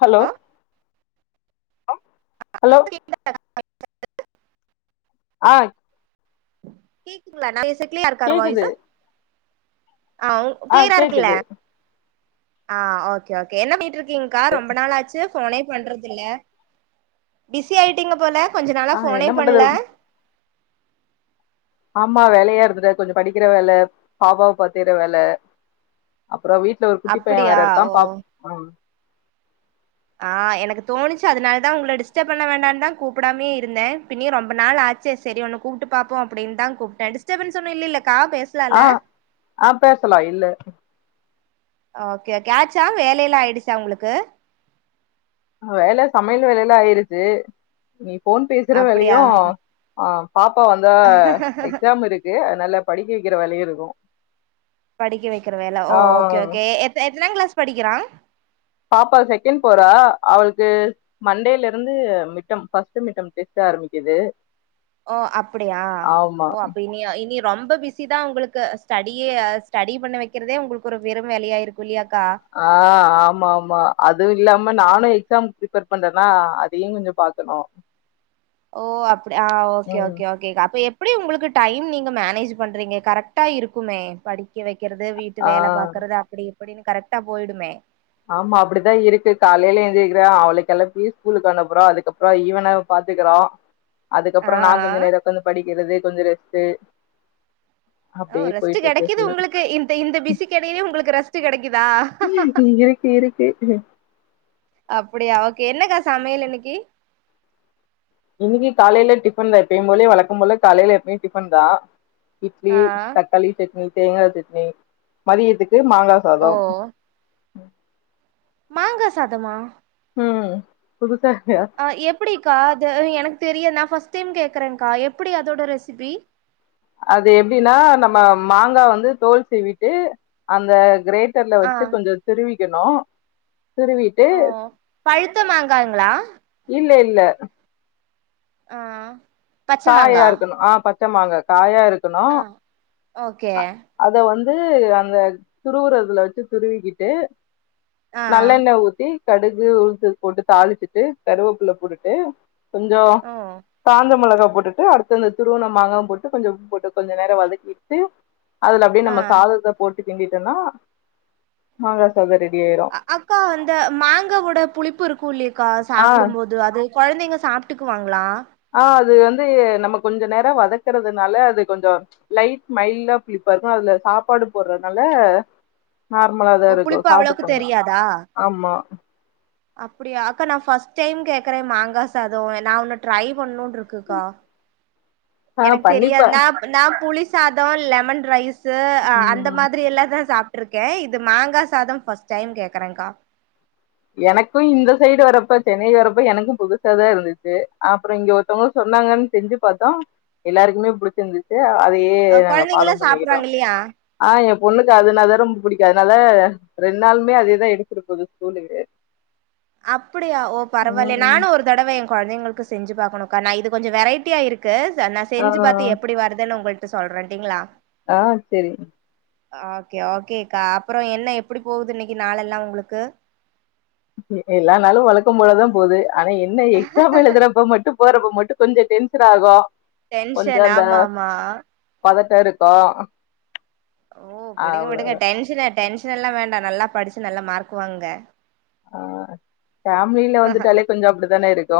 Hello லோ hello [inaudible] அ கேக்குதுங்ளா நா பேச க்ளியா இருக்கா கேக்குது வாய்சு அ ஆ க்ளிரா இருக்குல்ல கேக்குது அ ஓகே ஓகே என்ன பண்ணிட்ருக்கீங்க்கா ரொம்ப நாளாச்சு ஃபோனே பண்றதுல்ல பிஸி ஆயிட்டீங்க போல கொஞ்ச நாளா ஆ என்ன ஃபோனே பண்றது பண்ல ஆமா வேலையா இருந்துட்ட கொஞ்சோ படிக்கிற வேல பாப்பாவ பாத்துக்ற வேல அப் புறோ வீட்ல ஒரு குட்டி பைய அப்டியா வேற இருக்கா ஓ பா [unintelligible] அ எனக்கு தோணுச்சு அதனால தா உங்கள டிஸ்டப் பண்ண வேண்டான் தா கூப்புடாம்யே இருந்தே பின்னியு ரொம்ப நாள் ஆ சேர் சேரி உன்னு கூப்ட்டு பாப்போ அப்படின் தா கூப்ட்டே டிஸ்டபன்ஸ் ஒன்னு இல்லில அ அ பேசலா இல்ல ஓகே கே ஆச்சா வேல எல்லா ஆயிடுச்சா உங்குளுக்கு வேல சமையல் வேலயெல்லா ஆயிருச்சு நீ ஃபோன் பேசுற வேலையு அப்டியா அ பாப்பா வந்தா எக்ஸாம் இருக்கு அத்னால படிக்க வெக்கிற வேலயுருக்கு படிக்க வெக்கிற வேல ஓ ஓகே ஓகே எல் எத்னாங் க்ளாஸ் படிக்கிறா பாப்பா செகண் போறா அவளுக்கு மண்டேலிருந்து மிட்டம் ஃபஸ்ட்டு மிட்டம் டெஸ்டு ஆரம்பிக்குது ஓ அப்படியா ஆமா ஓ அப்ப இனி இனி ரொம்ப பிஸி தா உங்களுக்கு ஸ்டடியே அ ஸ்டடி பண்ண வெக்கிறதே உங்குளுக்கு ஒரு பெரு வேலயா இருக்கு இல்லியா அ ஆமா ஆமா அதுவு இல்லாம நானு எக்ஸாம் ப்ரிப்பர் பண்றனா அதையு கொஞ்சோ பாக்கனோ ஓ அப்படி அ ஓகே ஓகே ஓகேக்கா அப்ப எப் படி உங்குளுக்கு டைம் நீங்க மேனேஜ் பண்றீங்க கரெக்டா இருக்குமே படி க்க வெக்கறது வீட்டு ஆ. வேல பாக்குறது அப்படி இப்படினு கரெக்டா போய்டுமே ஆமா அப்படிதா இருக்கு காலேல எந்திரிக்கிற அவள கெளப்பி ஸ்கூலுக்கு அனுப்புற அதுக்கப்றோ இவன பா த்துக்குறோ ஆ அதுக்கப்பறோ நா கொஞ்ச நேர உக்காந்து படிக்கிறது கொஞ்ச ரெஸ்டு ஓ ரெஸ்டு கெடைக்குது உங்குளுக்கு இந்த இந்த பிசிக்கெடைலியு உங்குளுக்கு ரெஸ்டு கெடைக்குதா [unintelligible] அப்படியா ஓகே என்னகா சமையல் இன்னிக்கி இன்னிக்கு காலைல டிஃபன் தா எப்பயும் போல வளக்கம் போல காலைல எப்பயும் டிஃபன் தா இட்லி ஆ தக்காளி சட்னி தேங்கா சட்னி மதியத்துக் கு மாங்கா ஓ சாதோ மாங்க சாதமா ம் புதுசா அ எப்டிக்கா அது எனக் தெரிய நா ஃபர்ஸ்ட் டைம் கேக்குறேங்கா எப்டி அதோட ரெசிபி அது எப்டினா நம்ம மாங்கா வந்து தோல் சீவிட்டு அந்த கிரேட்டர்ல ஆ வச்சு கொஞ்ச துருவிக்கணு ஓ பழுத்த மாங்காங்க்ளா இல்ல இல்ல ஆ பச்ச காயா மாங்கா இருக்கணு ஆ பச்ச மாங்கா காயா இருக்கணு ஆ ஓகே அ அத வந் து அந்த துருவுறதுல வச்சு துருவிக்கிட்டு ஆ நல்லெண்ண ஊத்தி கடுகு உல்து போட்டு தாளிச்சுட்டு கருவேபில போட்டுட்டு கொஞ்ச ஓ காஞ்சா மொளகா போட்டுட்டு அடுத்து அந்த துருவுன மாங்கா போட்டு கொஞ்ச உப்பு போட்டு கொஞ்ச நேர வதக்கிட்டு அதுல அப்டியே ஆ நம்ம சாதத்த போட்டு கிண்டிட்டோனா மாங்கா சாதொ ரெ அ அக்கா அந்த மாங்காவோட புளிப்பு இருக்கு இல்லி கா ஆஹ் சாப்புடும் போது அது கொழந்தைங்க சாப்ட்டுக்குவாங்ளா ஆ அது வந்து நம்ம கொஞ்ச நேர வதக்கறதுனால அது கொஞ்ச லைட் மைல்டா புலி பா இருக்கு அதுல சாப்பாடு போட்றனால நார்மலா தா ஓ இருக்கு புளிப்பு சாப்டு அவ்ளோக்கு பாங்க தெரியாதா ஆமா அப்டியா அக்கா நா ஃபர்ஸ்ட் டைம் கேக்குற மாங்கா சாதோ எ நா ஒன்னு ட்ரை பண்ணுன்ருக்குக்கா ஆ எனக்கு தெரியாது பண்ணிப்பேன். நா நா புளி சாதோ லெமன் ரைஸ் ஸூ அந்த ம். மாதிரி எல்லாதையு சாப் ட்ருக்கே இது மாங்கா சாதம் ஃபஸ்ட் டைம் கேக்குறேங்கா எனக்கு இந்த சைடு வரப்ப சென்னை வரப்ப எனக்கு புதுசா தா இருந்துச்சு அப்புறோ இங்க ஒருத்தவங்க சொ சொன்னாங்கன் செஞ்சு பாத்தா எல்லாருக்குமே புடிச்சிருந்துச்சு அதையே அ நாங்க ஃபாலோ கொழந்தைங்கல்லா பண்ணிக்கிட்டோ சாப்டுறாங்க இல்லையா ஆ எ பொண்ணுக்கு அதுனா தா ரொம்ப புடிக்கு அதனால ரெண் நாளுமே அதேதா எடுத்துடுபோது ஸ்கூலுக்கு அப்டியா ஓ பரவாலயே ம். நானு ஒரு தடவ எ கொழந்தைங்ளுக்கு செஞ்சு பாக்கணுகா நா இது கொஞ்ச வெரைட்டியா இருக்கு ச நா ஆ. செஞ்சு பாத்து எப்டி வருதுன்னு உங்கள் ட சொல்றன்டிங்களா ஆ செரி ஓகே ஓகே கா அப்புறௌ என்ன எப்படி போவுது இன்னிக்கி நாள் எல்லா உங்களுக்கு எல்லா நாலு வழக்கம் போலதா போது ஆனா என்ன எக்ஸாம் எழுதுறப்ப மட்டு போறப்ப மட்டு கொஞ்ச டென்ஷன் ஆகு கொஞ்ச டென்ஷன் அந்த ஆமா ஆமா பதட்ட இருக்கு ஓ விடுங்க விடுங்க டென்ஷனு டென்ஷன் எல்லா வேண்டா நல்லா படிச்சு நல்லா மார்க் வாங்குங்க ஆ ஃபேமிலினு வந்துட்டாலே கொஞ்சோ அப்டித்தான இருக்கு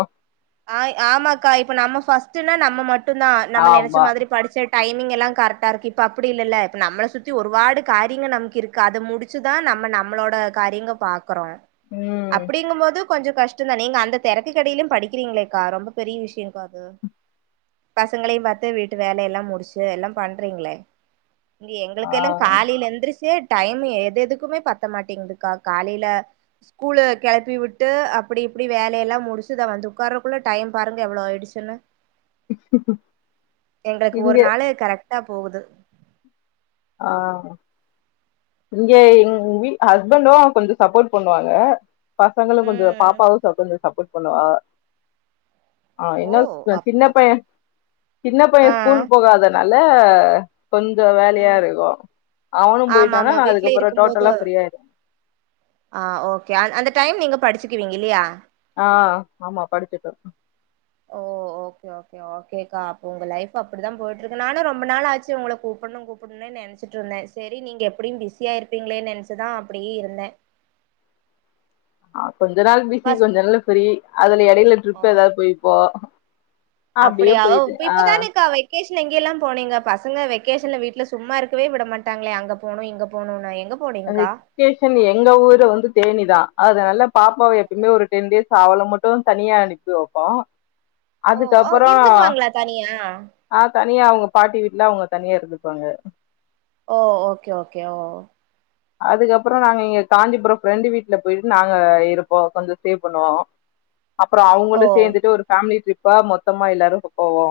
ஆ ஆமாக்கா இப்ப நம்ம ஃபஸ்ட்டுனா நம்ம மட்டுதா நம்ம நெனச்ச ஆமா. மாதிரி படிச்ச டைமிங் எல்லா கரெக்டா இருக்கு இப்ப அப்டி இல்லல்ல இப்ப நம்மள சுத்தி ஒரு வாடு காரிங்க நம்கு இருக்கு அது முடிச்சுதா ந ம்ம நம்மளோட காரியங்க பாக் கறோ ம். அப்டிங்கும் போது கொஞ்சொ கஷ்டொ தா நீங்க அந்த தெரக்கு கடியிலு படிக் குறீங்களேக்கா ரொம்ப பெரிய விஷயோ கா அது பசங்களையு பாத்து வீட்டு வேலையெல்லா முடிச்சு எல்லா பண்றீங்களே இங்க ஆ எங்களுக்கெல்லா காலைல எந்துருச்சு டைம் எது எதுக்குமே பத்த மாட்டேங்குதுக்கா காலையில ஸ்கூலு கெளப்பி விட்டு அப்டி இப்டி வேலயெல்லா முடிச்சு தா வந்து உக்காரக்குள்ள டைம் பாருங்க எவ்ளோ ஆய்டுச்சுன்னு எங்களுக்கு இங்க ஒரு நாலு கரெக்டா போகுது ஆ இங்க இங் வீ ஹஸ்பண்டு கொஞ்ச சப்போர்ட் பண்ணுவாங்க பசங்களு கொஞ்ச ம் பாப்பாவு சப் கொஞ்ச சப்போர்ட் பண்ணுவா ஆ ஆ ஓ இன்னு அப் சின்ன அப் பைய சின்ன பைய ஆ ஸ்கூல் போகாதனால ஆ கொஞ்ச வேலயா இருக்கு அவனு ஆமா போயிட்டானா ஆமா நா வீட்ல அதுக்கப்றோ இருக்கும்போது டோட்டலா ஃப்ரீயா ஆய்டு ஆ ஓகே அந் அந்த டைம் நீங்க படுச்சுகுவீங்க இல்லியா ஆ ஆமா படிச்சுப ஓ ஓகே ஓகே ஓகேக்கா அப்ப உங்க லைஃப் அப்டிதா போட்ருக்கு நானு ரொம்ப நாள் ஆச்சு உங்கள கூப்புட்னு கூப்புட்னுனே நெனச்சிட்டு இருந்தே செரி நீங்க எப்டியு பிஸியா இருப்பிங்ளேனு நெனச்சுதா அப்டியே இருந்தே அ கொஞ்ச நாள் பிஸி ஃபர்ஸ்ட் கொஞ்ச நாள் ப்ஃரீ அதுல எடையில ட்ரிப் எதாவது போயிப்போ அப்படியாவ் இ இப்பதானேக்கா வெ வெக்கேஷன் எங்கேல்லா போனீங்க பசங்க வெகேஷன்ல வீட்ல சும்மா இருக்கவே விட மாட்டாங்ளே அங்க போனு இங்க போனுனு எங் வெக்கேஷன் எங்க ஊரு வந்து தேனிதா அதுனால பாப்பாவை எப்பவுமே ஒரு டென் டேஸ் அவள மட்டு தனியா அனுப்பி வப்போம் ஓ ஓ அதுக்கப்பறோ இருந்துக்குவாங்களா தனியா ஆ த னியா அவுங்க பாட்டி வீட்ல அவுங்க தனியா இருந்துபாங்க ஓ ஓகே ஓகே ஓ அதுக்கப்றோ நாங்க இங்க காஞ்சிபுரோ ஃப்ரெண்டு வீட்ல போயிட்டு நாங்க இருப்போ கொஞ்ச சேவ் பண்ணுவோ அப்பறோ ஓ அவுங்களு சேர்ந்துட்டு ஒரு ஃபேமிலி ட்ரிப்பா மொத்தமா எல்லாரு போவோ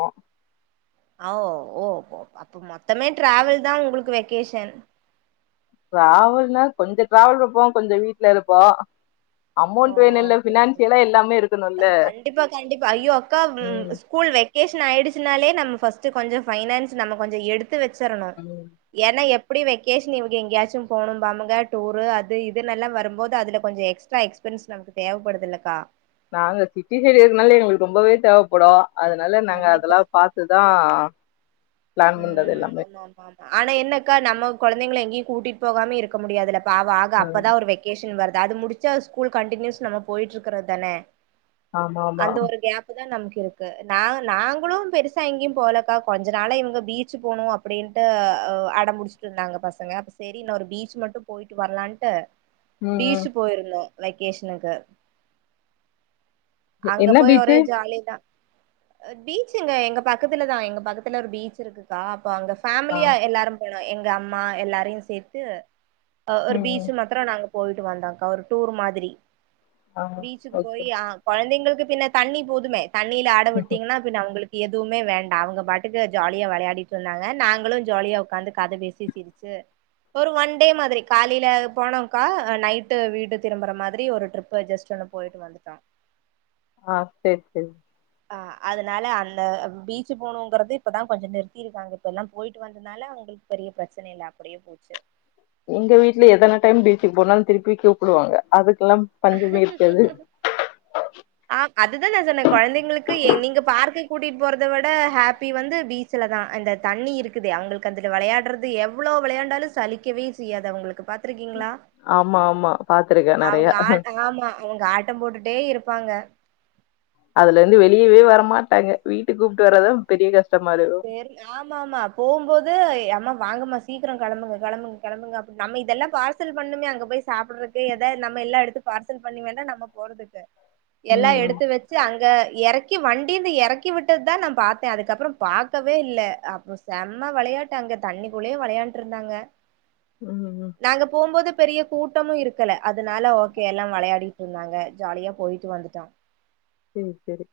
அவ் ஓ மொத்தமே ட்ராவல் தா உங்ளுக்கு வெக்கேஷன் ட்ராவல்னா கொஞ்சொ ட்ராவல் இருப்போ கொஞ்ச வீட்ல இருப்போ ஓ அமௌண்ட் வேணும்ல்ல ஓகே ஓகே பினான்சியலா எல்லாமே இருக்கணும்ல்ல கண்டிப்பா கண்டிப்பா ஐயோ அக்கா ம் ஸ்கூல் வை கேஸ்நாயுடுச்சுனாலே நம்ம ஃபர்ஸ்டு கொஞ்ச ஃபைனான்ஸ் நம்ம கொஞ்ச எடுத்து வச்சரணு ஏன்னா எப் அப்டி வெக்கேஷன் இவுங்க எங்கேயாச்சும் போகணும்பாபுங்க டூரு அது இதுனுல்லா வரும்போது அதுல கொஞ்ச எக்ஸ்ட்ரா எக்ஸ் ஃபிரண்ட்ஸ் நமக்கு தேவப்படுதுல்லக்கா நாங்க சிட்டி சைடு இருக்கனால எங்ளுக்கு ரொம்பவே தேவப்படு அதனால நாங்க கண்டிப்பா அதெல்லா பாத்துதா பிளான் பண்றது உம் எல்லாமே ஆமா ஆமாமா ஆனா என்னக்கா நம்ம கொழந்தைங்ள எங்கேயு கூட்டிட் போகாம இருக்க முடியாதுலக் பாவ ஆகா அப்பதா ஒரு வெக்கேஷன் வருது அது முடுச்சு அது ஸ்கூல் கண்டினியூஸ் நம்ம போயிட்டு இருக்றது தனே ஆமா ஆமா அந்த ஒரு கேபு தா நமக்கு இருக்கு நா நாங்ளும் பெருசா எங்கேயு போலக்கா கொஞ்ச நாளா இவுங்க பீச் போனு அப்டின்டு அ அடம்புடுச்சிட்டு இருந்தாங்க பசங்க செரி ஒரு பீச் மட்டு போயிட்டு வர்லா ன்ட்டு ம் பீச் ம் போயிருந்தோ வெக்கேஷனுக்கு அங்க என்ன போய் ஒரே பீச்சு ஜாலிதா பீச் எங்க எங்க பக்கத்துலதா எங்க பக்கத்துல ஒரு பீச் இருக்குக்கா அங்க ஆ ஃபேமிலியா எல்லாரு போனோ எங்க அம்மா எல்லாரையு சேத்து ஒரு ம் ம் பீச்சு மத்தரோ நாங்க போயிட்டு வந்தாக்கா ஒரு டூர் மாதிரி ஆ பீச்சுக்கு ஓகே போய் ஆ குழந்தைங்ளுக்கு பின்ன தண்ணி போதுமே தண்ணில ஆட விட்டீங்ன்னா பின்ன அவுங்ளுக் எதுவுமே வேண்டா அவுங்க பாட்டுக்கு ஜாலியா வெளையாடிட்டு இருந்தாங்க நாங்களு ஜாலியா உக்காந்து கத பேசி சிருச்சு ஒரு ஒன் டே மாதிரி காலையில போனோங்கா நைட்டு வீடு திரும்புற மாதிரி ஒரு ட்ரிப் ஜஸ்டு இல்ல போயிட்டு வந்துட்டா ஆ செரி செரி அ அதுனால அந்த பீச்சு போனுங்றது இப்பதா கொஞ்ச நிறுத்தி இருக்காங்க இப்பெல்லா போயிட்டு வந்தனால அவுங் உங்களுக்கு பெரிய பிரச்சனை இல்ல அப்டியே போச்சு எங்க வீட்ல எத்தன டைம் பீச்சுக்கு போனாலும் திருப்பி கூப்பிடுவாங்க அதுக் கெல்லாம் பஞ்சமே இருக்காது ஆ அதுதான் நா சொன்ன குழந்தைங்கலுகு எ நீங்க பார்க்கு கூட்டிட்டு போறத விட ஹாப்பி வந்து பீச்சல தா அந்த தண்ணி இருக்குதே அவ்களுக்கு அதுல விளையாடுறது எவ்ளோ விளையான்டாலும் சலிக்கவே செய்யாது அவங்களுக்கு பாத்துருக்கீங்களா ஆமா ஆமா பாத்துருக்க நெரைய அவங்க ஆ ஆமா அவங்க ஆட்டம் போட்டுட்டே இருப்பாங்க அதுல இருந்து வெளியவே வரமாட்டாங்க வீட்டுக்கு கூப்ட்டு வர்றதா பெரிய கஸ் செரி ஆமா ஆமா போம்போது அம்மா வாங்கமா சீக்கிரம் கெளம்புங்க கெளம்புக்க கெளம்புங்க அ நம்ம இதெல்லாம் பார்சல் பண்ணுமே அங்க போய் சாப்றதுக்கு ஏத நம்ம எல்ல எடுத்து பார்சல் பண்ணி வேணா நம்ம போறதுக்கு எல்லா ம் ம் எடுத்து வச்சு அங்க எறக்கி வண்டிந்து எறக்கி விட்டது தா நா பாத்த அதுக்கப்ரோம் பாக்கவே இல்ல அப்போ செம்ம விளையாட்டு அங்க தண்ணிக்குள்ளேயே விளையாண்டுட்டு இருந்தாங்க ம் ம் நாங்க போம்போது பெரிய கூட்டமு இருக்கல்ல அதனால ஓகே எல்லா விளையாடிட்டு இருந்தாங்க ஜாலியா போயிட்டு வந்துட்டோம் செர் செரி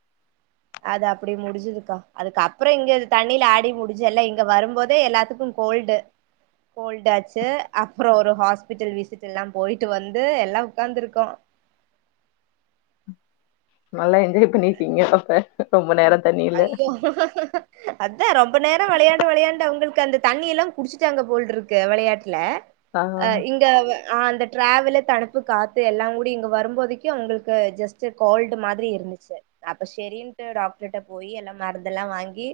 அது அப்டி முடிஞ்சதுக்கா அதுக்கப் அப்புறோ இங்க தண்ணியில ஆடி முடிஞ்சு அல்ல இங்க வரும்போதே எலத்துக்கும் கோல்டு கோல்டு ஆச்சு அப்ரோ ஒரு ஹாஸ்பிட்டல் விசிட் எல்லா போயிட்டு வந்து எல்லா உக்காந்துருக்கோ நல்லா என்ஜாய் பண்ணிருக்கீங்க அப்ப ரொம்ப நேர ஐயோ அதா ரொம்ப நேரம் விளையாண்டு விளையாண்டு அவங்களுக்கு அந்த தண்ணி எல்லா குடிச்சுட்டாங்க போல்ருக்கு வளையாட்டுல ஆ அ இங்க வ ஆ அந்த டிராவலே தனப்பு காத்து எல்லா கூடி இங்க வரும்போதைக்கு அவங்களுக்கு ஜஸ்ட்டு கோல்டு மாதிரி இருக் துசு அப்ப ஷேரிண்ட்டு ரட போய் எல்லா மருந்தெல்லாம் வாங்கி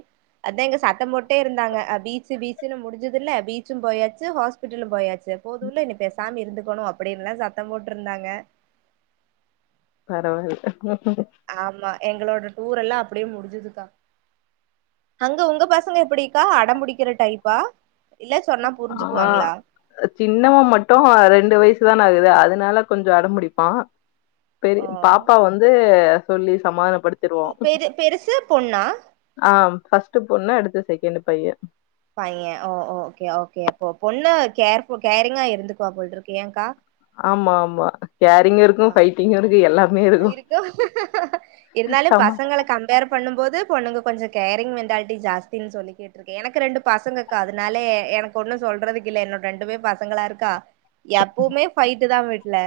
அதா இங்க சத்த போட்டே இருந்தாங்க பீச்சு பீச்சுனு முடிஞ்சதுல ல பீச்சும் போயாச்சு ஹாஸ்பிட்டலும் போயாச்சு சு போதுல இனி பேசாம இருந்துக்கணும் அப்படின்னுல்லாம் சத்தம் போட்ருந்தாங்க பரவாயில் ஆமா எங்களோட டூர் எல்லாம் அப்டி முடிஞ்சுதுக்கா அங்க உங்க பசங்க எப்படிக்கா அடம்புடிக்கிற டைப்பா இல்ல சொன்னா ஆ புரிஞ்சுக்குவாங்களா சின்னவ மட்டு ரெண்டு வயசு தானே ஆகுது அதனால கொஞ்சோ அடம்பிடிப்பா பெரிய ஆ பாப்பா வந்து சொல்லி சமாதான படுத்திருவோம் பெரு பெருசு பொண்ணா ஆ பஸ்ட்டு பொண்ணு அடுத்து செகண்டு பைய பைய ஓ ஓகே ஓகே அப்போ பொண்ணு கேர்போ கேரிங்கா இருந்துக்குவ போல்ருக்கு ஏங்க்க ஆமா ஆமா கேரிங்கு இருக்கூ ஃபைட்டிங்கும் இருக்கூ எல்லா இருக்கு இருந்தாலும் ஆமா பசங்கள கம்பேர் பண்ணும்போது பொண்ணுங்க கு கொஞ்சோ கேரிங் மென்டாலிட்டி ஜாஸ்தின்னு சொல்லிகேட்ருக்கே எனக்கு ரெண்டு பசங்ககா அதனால எனக்கு ஒண்ணு சொல்ற கில்ல என்னொட ரெண்டுமே பசங்களா இருக்கா எப்பவுமே ஃபைட்டு தா வீட்டுல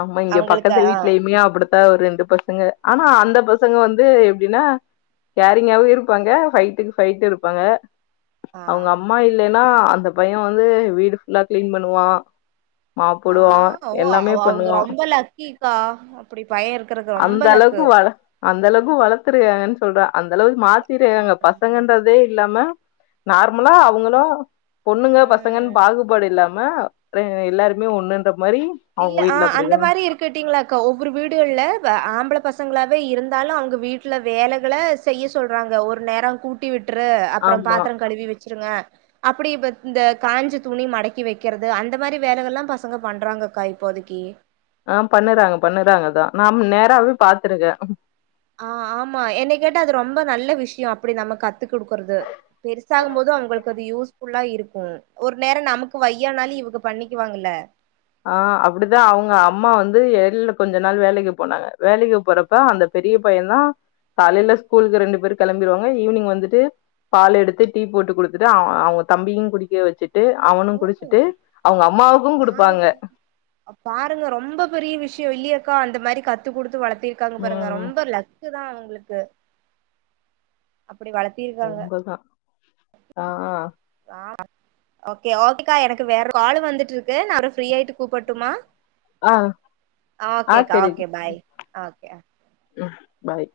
ஆமா இங்க பக்கத்து வீட்லேயுமே அப் அப்படித்தா ஒரு ரெண்டு பசங்க ஆனா அந்த பசங்க வந்து எப்டின்னா கேரிங்காவு இருப்பாங்க பைட்டுக்கு பைட்டு இருப்பாங்க ஆ அவங்க அம்மா இல்லேன்னா அந்த பையன் வந்து வீடு புல்லா கிளீன் பண்ணுவா மாப் ஆ போடுவா ஓ எல்லாமே அவ அவங்க வா ரொம்ப லக்கிக்கா அப்டி பைய இருக்கறக்கு ரொம்ப அந்த லக்கு அளவுக்கு வள அந்த அளவுக்கு வளர்த்துருாங்க சொல்றா அந்தளவுக்கு மாத்திரெங்க ஆமா ஆமா பசங்கன்றதே இல்லாம நார்மலா அவுங்களு பொண்ணுங்க பசங்கன்னு ம் பாகுபாடு இல்லாம ஆ எல்லாருமே ஒண்ணுன்ற மாரி அவுங்க இல்ல வீட்டு ஆ அந்த மாரி இருக்கட்டீங்களாக்கா ஒவ்வொரு வீடுகள்ல வ ஆம்பள பச ங்களாவே இருந்தாலு அவுங்க வீட்ல வேலைகள செய்ய சொல்றாங்க ஒரு நேரோ கூட்டி வி ட்ரு அப்றோ ஆமா பாத்திரோ கழுவி வச்சு இருங்க அப்டி ப்ப இந்த காஞ்ச துணி மடக்கி வைக்கறது அந்த மாரி வேலைகள்ல்லா பசங்க பண்றாங்க கா இப்போதேக்கி ஆ பண்ணுறாங்க பண்ணுறாங்கதா நாம் நேராவே பாத்துருக்க. ஆ ஆமா என்ன கேட்ட அது ரொம்ப நல்ல விஷ்யோ அப்டி நம்ம கத்துக்குடுக்குறது பெருசாகும்போது அவுங்களுக்கு அது யூஸ்ஃபுல்லா இருக்கூ ஒரு நேரோ நமக்கு வையானாலு இவுங்க பண்ணிக்குவாங்கல்ல. ஆ அப்டித்தா அவுங்க அம்மா வந்து எல் கொஞ்ச நாள் வேலைக்கு போனாங்க வேலைக்கு போறப்ப அந்த பெரிய பையந்தா காலைல ஸ்கூலுக்கு ரெண்டு பேரு கெளம்பிடுவாங்க ஈவ்னிங் வந்துட்டு பால் எடுத்து டீ போட்டு குடுத்துட்டு அவ் அவுங்க தம்பியு குடிக்க வச்சுட் ட்டு ஓ அவனு குடிச்சிட்டு அவுங்க அம்மாவுக்கு குடுப்பாங்க. அ பாருங்க ரொம்ப பெரிய விஷ்யோ இல்லயாக்கா அந்த மாரி கத்து குடுத்து வளத் திருக்காங்க பாருங்க ம். ரொம்ப லக்குதா அவுங்களுக்கு அப்டி வளத்திருக்காங்க. உண்மதான். ஆ அ அ ஓகே ஓகேக்கா எனக்கு வேற கால் வந்துட்டுருக்கு நா ப்றோ ஃப்ரீயாய்ட்டு கூப்பட்டுமா ஆ. ஆ ஓகேக்கா ஓகே பாய் ஓகே ம் பாய்